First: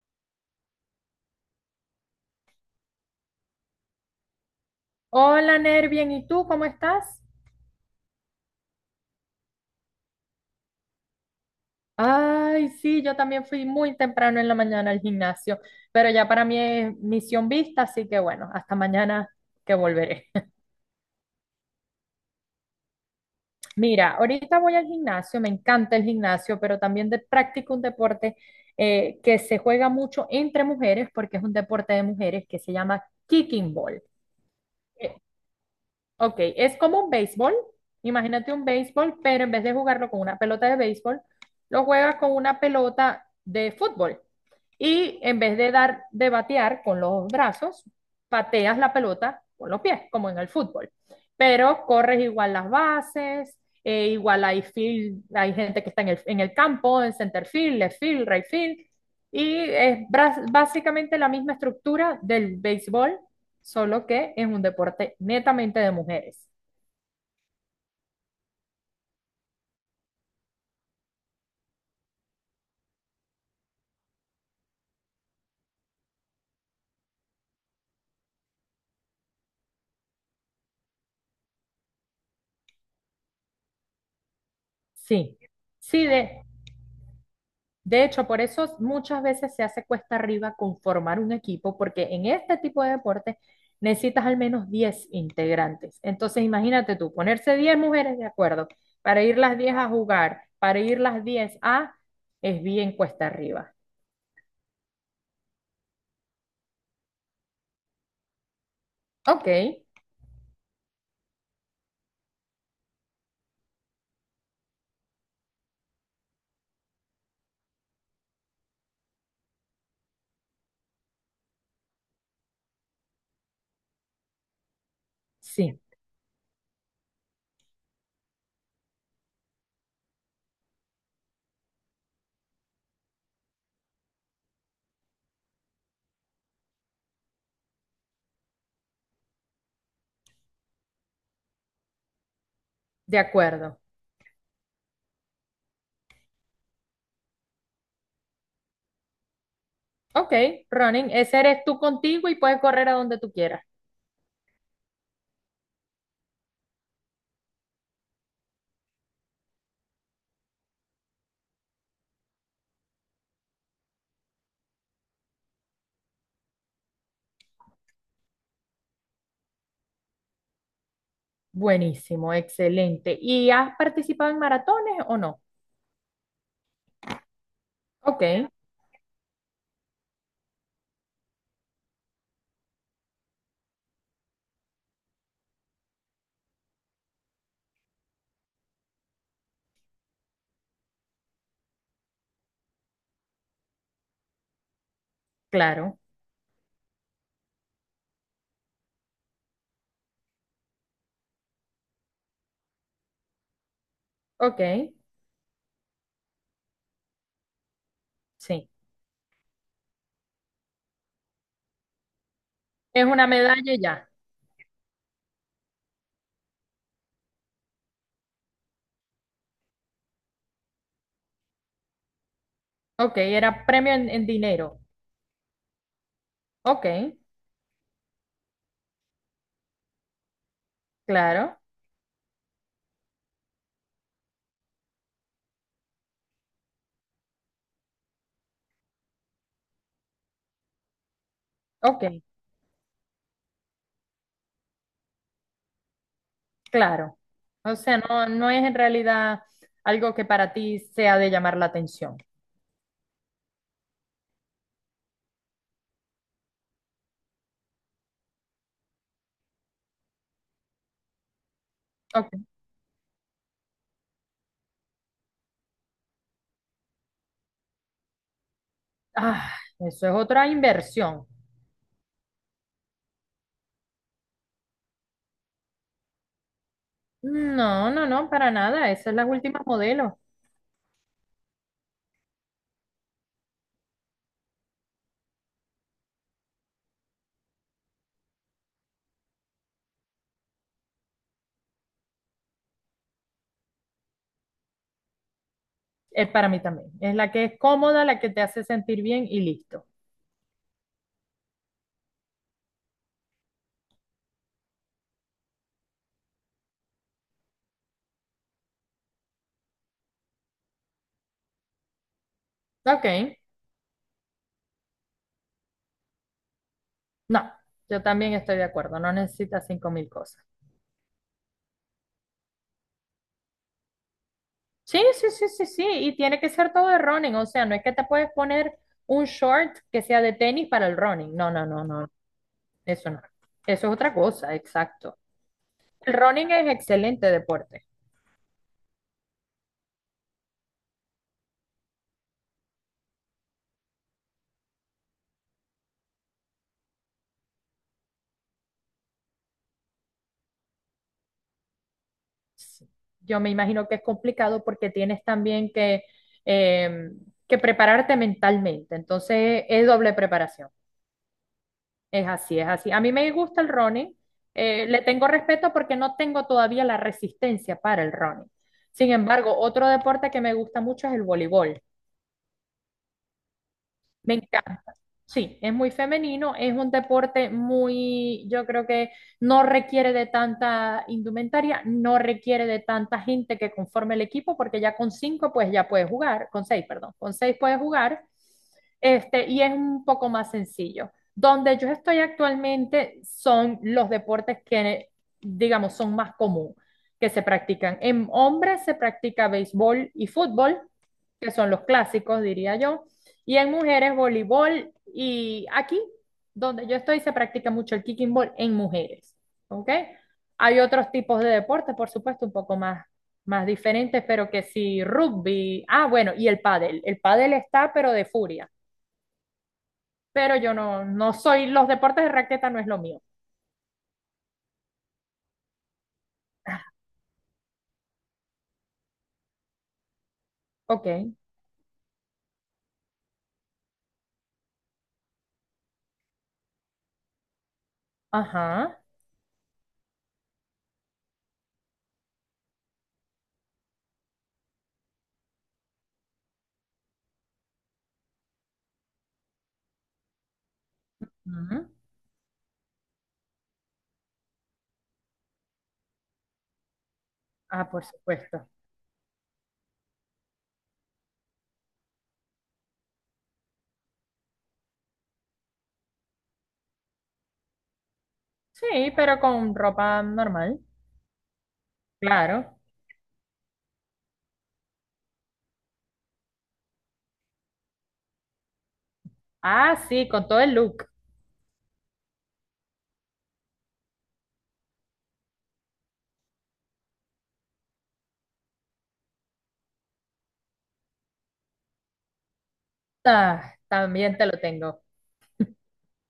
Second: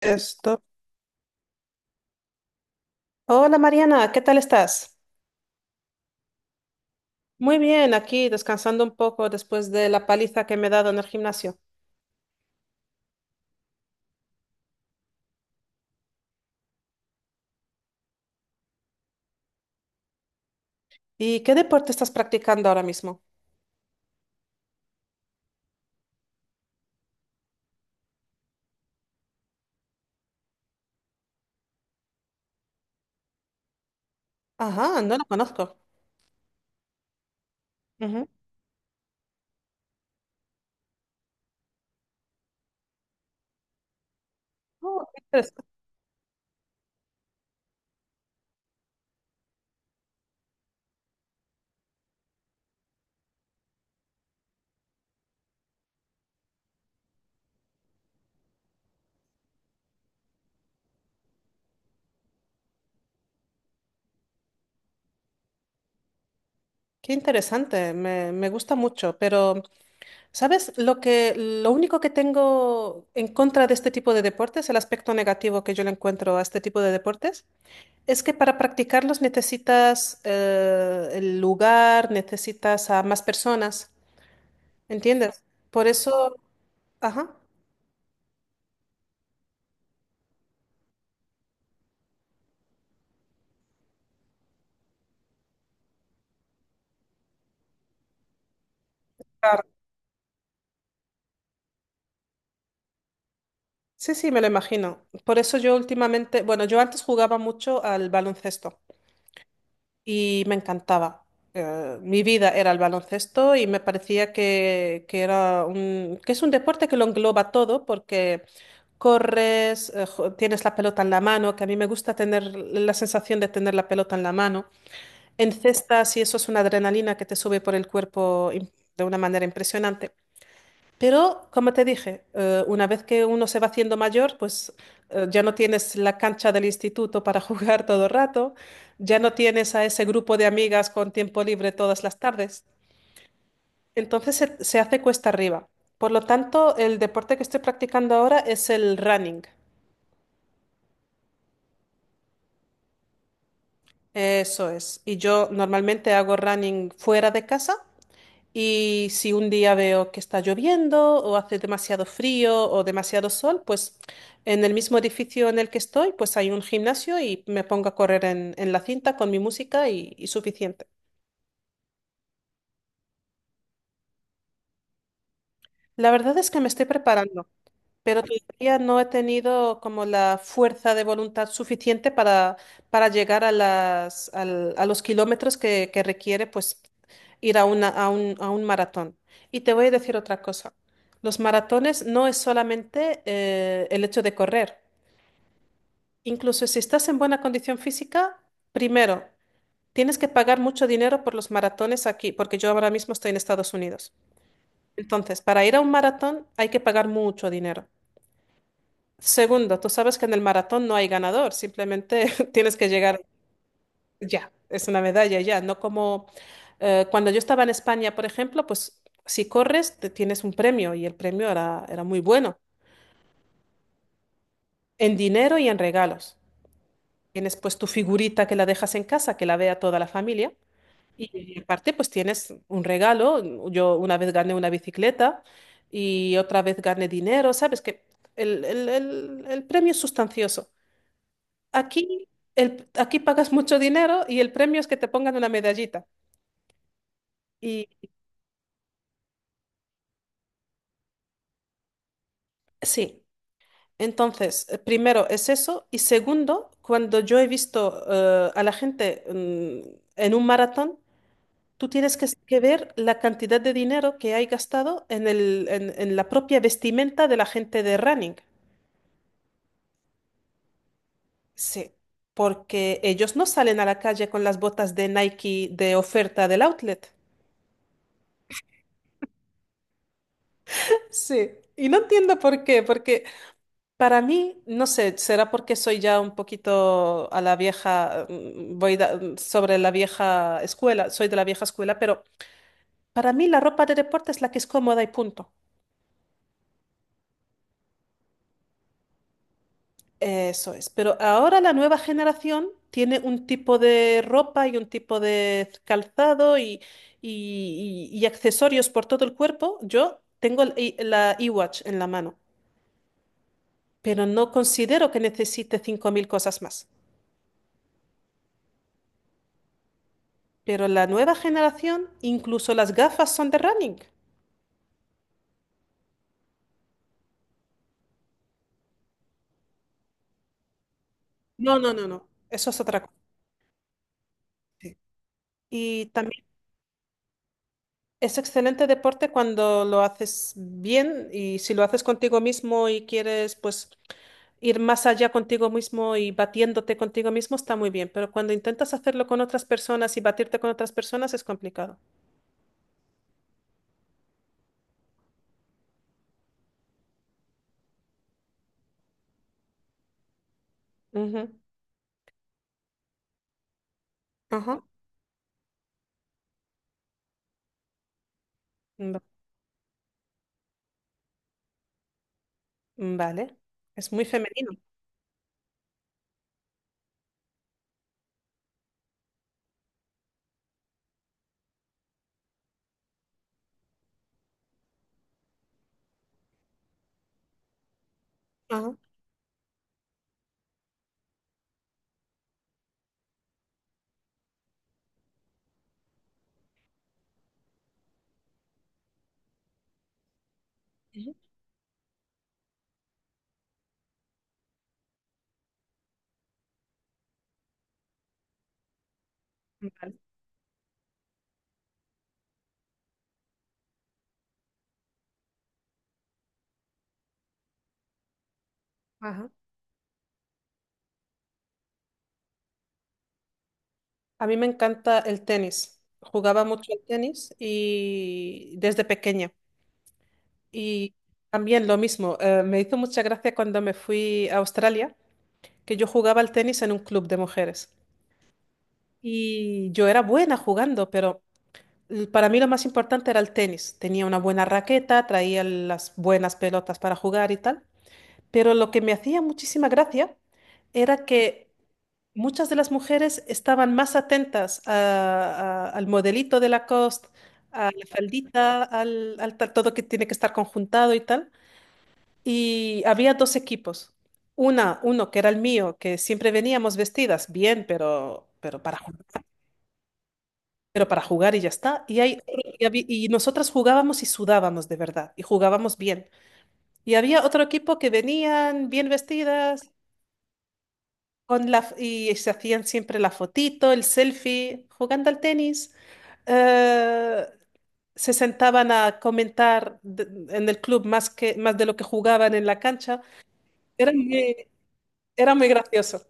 Esto. Hola Mariana, ¿qué tal estás? Hola, Ner, bien, ¿y tú cómo estás? Muy bien, aquí descansando un poco después de la paliza que me he dado en el gimnasio. Ay, sí, yo también fui muy temprano en la mañana al gimnasio, pero ya para mí es misión vista, así que bueno, hasta mañana que volveré. ¿Y qué deporte estás practicando ahora mismo? Mira, ahorita voy al gimnasio, me encanta el gimnasio, pero también practico un deporte que se juega mucho entre mujeres, porque es un deporte de mujeres que se llama kicking ball. Ajá, no lo conozco. Ok, es como un béisbol. Ujú. Imagínate un béisbol, pero en vez de jugarlo con una pelota de béisbol, lo juegas con una pelota de fútbol. Oh, Y qué en interes- vez de de batear con los brazos, pateas la pelota con los pies, como en el fútbol. Pero corres igual las bases, igual hay field, hay gente que está en el campo, en center field, left field, right field. Y es básicamente la misma estructura del béisbol, solo que es un deporte netamente de mujeres. Qué interesante, me gusta mucho, pero ¿sabes lo único que tengo en contra de este tipo de deportes, el aspecto negativo que yo le encuentro a este tipo de deportes, es que para practicarlos necesitas el lugar, necesitas a más personas? Sí, ¿Entiendes? Por sí. eso, ajá, De hecho, por eso muchas veces se hace cuesta arriba conformar un equipo, porque en este tipo de deporte necesitas al menos 10 integrantes. Entonces, imagínate tú, ponerse 10 mujeres de acuerdo para ir las claro. diez a jugar, para ir las 10 a, es bien cuesta arriba. Sí, sí, me lo imagino. Por eso yo últimamente, bueno, yo antes jugaba mucho al baloncesto Ok, y me encantaba. Mi vida era el baloncesto y me parecía que era que es un deporte que lo engloba todo porque corres, tienes la pelota en la mano, que a mí me gusta tener la sensación de tener la pelota en la mano. sí, Encestas y eso es una adrenalina que te sube por el cuerpo de una manera impresionante. Pero, como te dije, una vez que uno se va haciendo mayor, pues ya no tienes la cancha del instituto para jugar todo el rato, ya no tienes a ese grupo de amigas con tiempo libre todas las tardes. de acuerdo. Entonces se hace cuesta arriba. Por lo tanto, el deporte que estoy practicando ahora es el running. Ok, running, ese eres tú contigo y puedes correr a donde tú quieras. Eso es. Y yo normalmente hago running fuera de casa. Y si un día veo que está lloviendo o hace demasiado frío o demasiado sol, pues en el mismo edificio en el que estoy, pues hay un gimnasio y me pongo a correr en la cinta con mi música y suficiente. Buenísimo, excelente. ¿Y has participado en maratones o no? La verdad es que me estoy preparando. Pero Ok, todavía no he tenido como la fuerza de voluntad suficiente para llegar a a los kilómetros que requiere pues ir a a un maratón. Y te voy a decir otra cosa. Los maratones no es solamente el hecho de correr. claro. Incluso si estás en buena condición física, primero, tienes que pagar mucho dinero por los maratones aquí, porque yo ahora mismo estoy en Estados Unidos. Ok, Entonces, para ir a un maratón hay que pagar mucho dinero. sí. Segundo, tú sabes que en el maratón no hay ganador, simplemente tienes que Es llegar una medalla y ya. ya, es una medalla ya, no como cuando yo estaba en España, por ejemplo, pues si corres te tienes un premio y el premio era muy bueno, Ok, era premio en dinero. en dinero y en regalos. Ok, Tienes pues tu figurita que la dejas en casa, que la vea toda la familia y claro. aparte pues tienes un regalo, yo una vez gané una bicicleta y otra vez gané dinero, sabes que el premio es sustancioso. Ok, Aquí, aquí pagas mucho dinero y el premio es que te pongan una medallita. claro. O Y sea, no, no es en realidad algo que para ti sea de llamar la atención. sí, entonces, primero es eso. Y segundo, cuando yo he visto a la gente en un maratón, tú tienes Ok. que ver la cantidad de dinero que hay gastado en la propia vestimenta de la gente de running. Ah, eso es otra inversión. Sí, porque ellos no salen a la calle con las botas de Nike de oferta del outlet. No, no, no, para nada. Esa es la última modelo. Sí, y no entiendo por qué, porque para mí, no sé, será porque soy ya un poquito a la vieja, sobre la vieja escuela, soy de la vieja escuela, pero para mí la ropa de deporte es la que es cómoda y punto. Es para mí también. Es la que es cómoda, la que te hace sentir bien y listo. Eso es. Pero ahora la nueva generación tiene un tipo de ropa y un tipo de calzado y accesorios por todo el cuerpo. Yo tengo la iWatch en la mano, Ok, pero no considero que necesite 5000 cosas más. no, yo también estoy de acuerdo. No necesitas 5.000 cosas. Pero la nueva generación, incluso las gafas son de running. Sí, sí, sí, sí, sí, y tiene que ser todo de running, o sea, no es que te puedes poner un short que sea de tenis para el running, no, no, No, no, no, no, no, no. Eso es otra eso cosa. no, eso es otra cosa, Sí. exacto. Y El también running es excelente deporte. es excelente deporte cuando lo haces bien y si lo haces contigo mismo y quieres pues ir más allá contigo mismo y batiéndote contigo mismo está muy bien, pero cuando intentas hacerlo con otras personas y batirte con otras personas es complicado. Sí. Yo me imagino que es complicado porque tienes también eh, que prepararte mentalmente, entonces es doble preparación. Ujú. Es así, es así. A mí me gusta el running. Ajá. Le tengo respeto porque no tengo todavía la resistencia para el running. Sin Va- embargo, otro deporte que me gusta mucho es el voleibol. Vale. Es muy Me femenino. encanta. Sí, es muy femenino, es un deporte muy, yo creo que no requiere de tanta indumentaria, no requiere de tanta gente que conforme el equipo, porque ya con cinco pues ya puedes jugar, con seis, perdón, con seis puedes jugar, Ajá. Y es un poco más sencillo. Donde yo estoy actualmente son los deportes que, digamos, son más común que se practican. En hombres se practica béisbol y fútbol Ujú. que son los clásicos, diría yo. Y en mujeres, voleibol. Y aquí, donde yo estoy, se practica mucho el kicking ball en mujeres. ¿Ok? Vale. Hay otros tipos de deportes, por supuesto, un poco más diferentes, pero que sí, rugby. Ah, bueno, y el pádel. El pádel está, pero de furia. Ajá. Pero yo no soy, los deportes de raqueta no es lo mío. A mí me encanta el tenis. Jugaba mucho al tenis y desde pequeña. Ok. Y también lo mismo, me hizo mucha gracia cuando me fui a Australia, que yo jugaba al tenis en un club de mujeres. Ajá. Y yo era buena jugando, pero para mí lo más importante era el tenis. Tenía una buena raqueta, traía las buenas pelotas para jugar y tal. Pero lo que me hacía muchísima gracia era que Ujú. muchas de las mujeres estaban más atentas al modelito de Lacoste, a Ah, por la supuesto. faldita, todo que tiene que estar conjuntado y tal. Y había dos equipos. Uno que era el mío, que siempre veníamos vestidas bien, Sí, pero con ropa normal. pero para jugar y ya está. Claro. Y nosotras jugábamos y sudábamos de verdad, y jugábamos bien. Y había otro equipo que venían bien vestidas. Ah, sí, con todo el look. Con y se hacían siempre la fotito, el selfie, jugando al tenis. Eh, Se sentaban a en el club más más de lo que jugaban en la cancha. Ah, Era también te muy, lo tengo. Era muy gracioso.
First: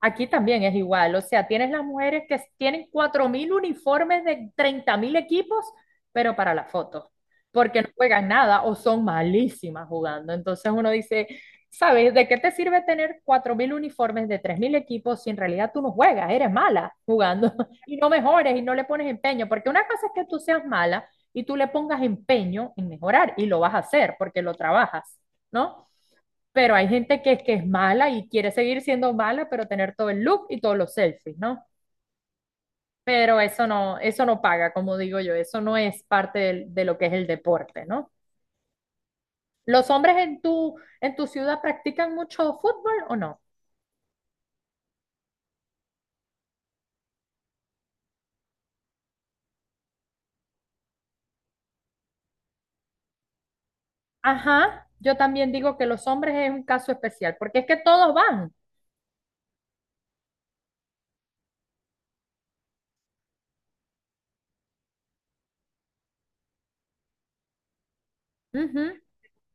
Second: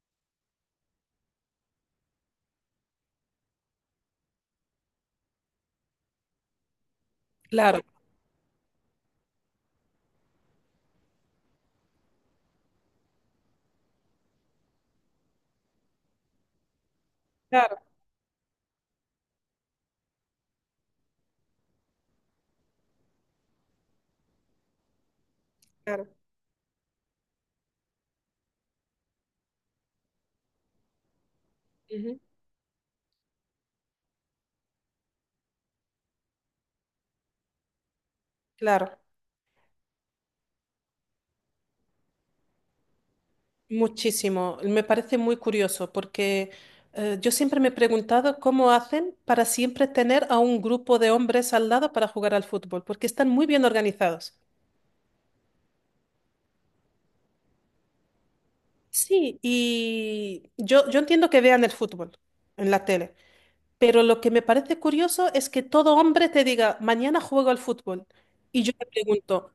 Aquí también es igual, o sea, tienes las mujeres que tienen 4.000 uniformes de 30.000 equipos, pero para la foto, Claro, porque no juegan nada o son malísimas jugando. Entonces uno dice, ¿sabes? ¿De qué te sirve tener 4.000 uniformes de 3.000 equipos si en realidad tú no juegas, eres mala jugando claro, y no mejores y no le pones empeño? Porque una cosa es que tú seas mala y tú le pongas empeño en mejorar y lo vas a hacer porque lo trabajas, ¿no? claro. Pero hay gente que es mala y quiere seguir siendo mala, pero tener todo el look y todos los selfies, ¿no? Ujú. Pero eso no paga, como digo yo, eso no es parte lo que es el deporte, ¿no? Claro, ¿Los hombres en tu ciudad practican mucho fútbol o no? muchísimo. Me parece muy curioso porque yo siempre me he preguntado cómo hacen para siempre tener a un grupo de hombres al lado para jugar al fútbol, porque están muy bien organizados. Ajá, yo también digo que los hombres es un caso especial, porque es que todos van. Sí, yo entiendo que vean el fútbol en la tele, pero lo que me parece curioso es que todo hombre te diga, mañana juego al fútbol. Y yo te Ujú. pregunto,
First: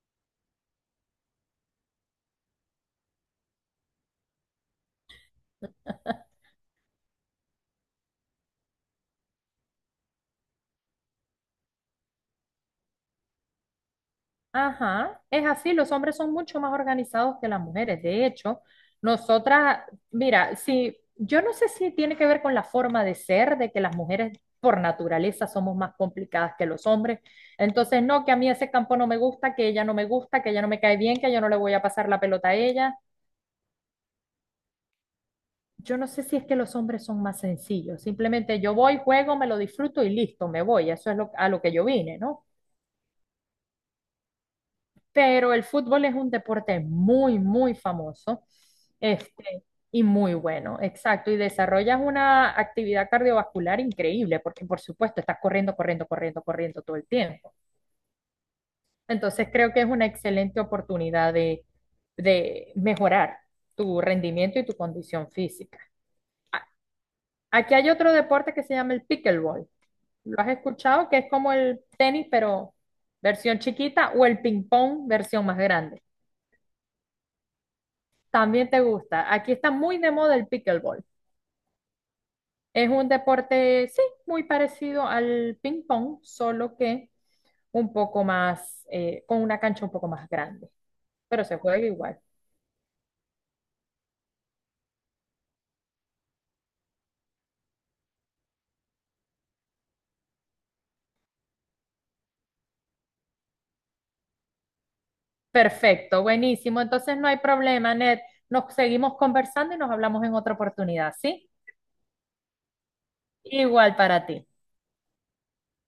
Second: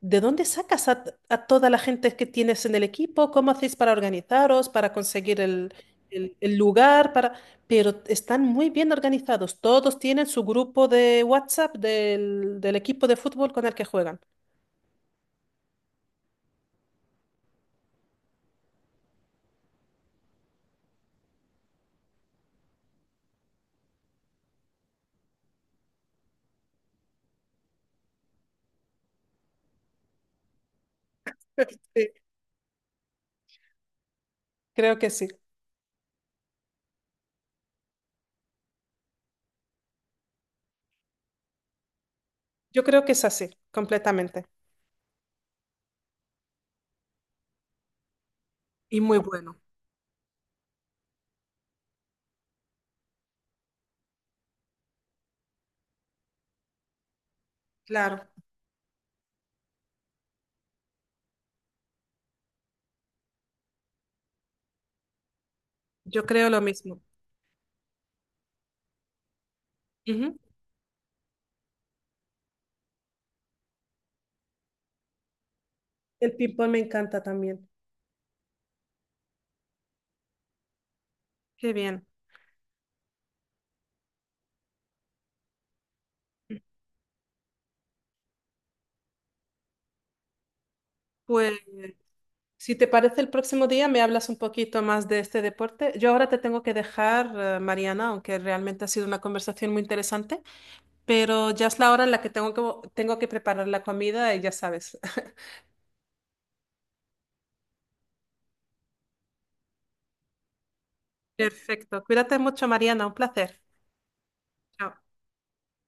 ¿de dónde sacas a toda la gente que tienes en el equipo? ¿Cómo hacéis para organizaros, para conseguir el lugar? Para... Pero están muy bien organizados. Todos tienen su grupo de WhatsApp del equipo de fútbol con el que juegan. Ajá, es así, los hombres son mucho más organizados que las mujeres. De hecho, nosotras, mira, si yo no sé si tiene que ver con la forma de ser, de que las mujeres por naturaleza somos más complicadas que los hombres. Entonces, no, que a mí ese campo no me gusta, que ella no me gusta, que ella no me cae bien, que yo no le voy a Sí, pasar la pelota a ella. creo que sí. Yo no sé si es que los hombres son más sencillos. Simplemente yo voy, juego, me lo disfruto y listo, me voy. Eso es a lo que yo vine, ¿no? Yo creo que es así, completamente. Pero el fútbol es un deporte muy, muy famoso, Y muy bueno. este, y muy bueno, exacto, y desarrollas una actividad cardiovascular increíble, porque por supuesto estás corriendo, corriendo, corriendo, corriendo todo el tiempo. Claro, Entonces creo que es una excelente oportunidad de mejorar tu rendimiento y tu condición física. yo creo lo A- mismo. Aquí hay otro deporte que se llama el pickleball. Ujú. ¿Lo has escuchado? Que es como el tenis, pero versión chiquita, o el ping pong, versión más grande. El ping-pong me encanta también. También te gusta. Aquí está muy de moda el pickleball. Qué bien. Es un deporte, sí, muy parecido al ping pong, solo que un poco más, con una cancha un poco más grande, pero se Pues, juega igual. si te parece, el próximo día me hablas un poquito más de este deporte. Yo ahora te tengo que dejar, Mariana, aunque realmente ha sido una conversación muy interesante, pero ya es la hora en la que tengo tengo que preparar la comida y ya sabes. Perfecto, buenísimo. Entonces no hay problema, Ned. Nos seguimos conversando y nos hablamos en otra oportunidad, ¿sí? Perfecto. Cuídate mucho, Mariana. Un placer. Igual para ti. Chao.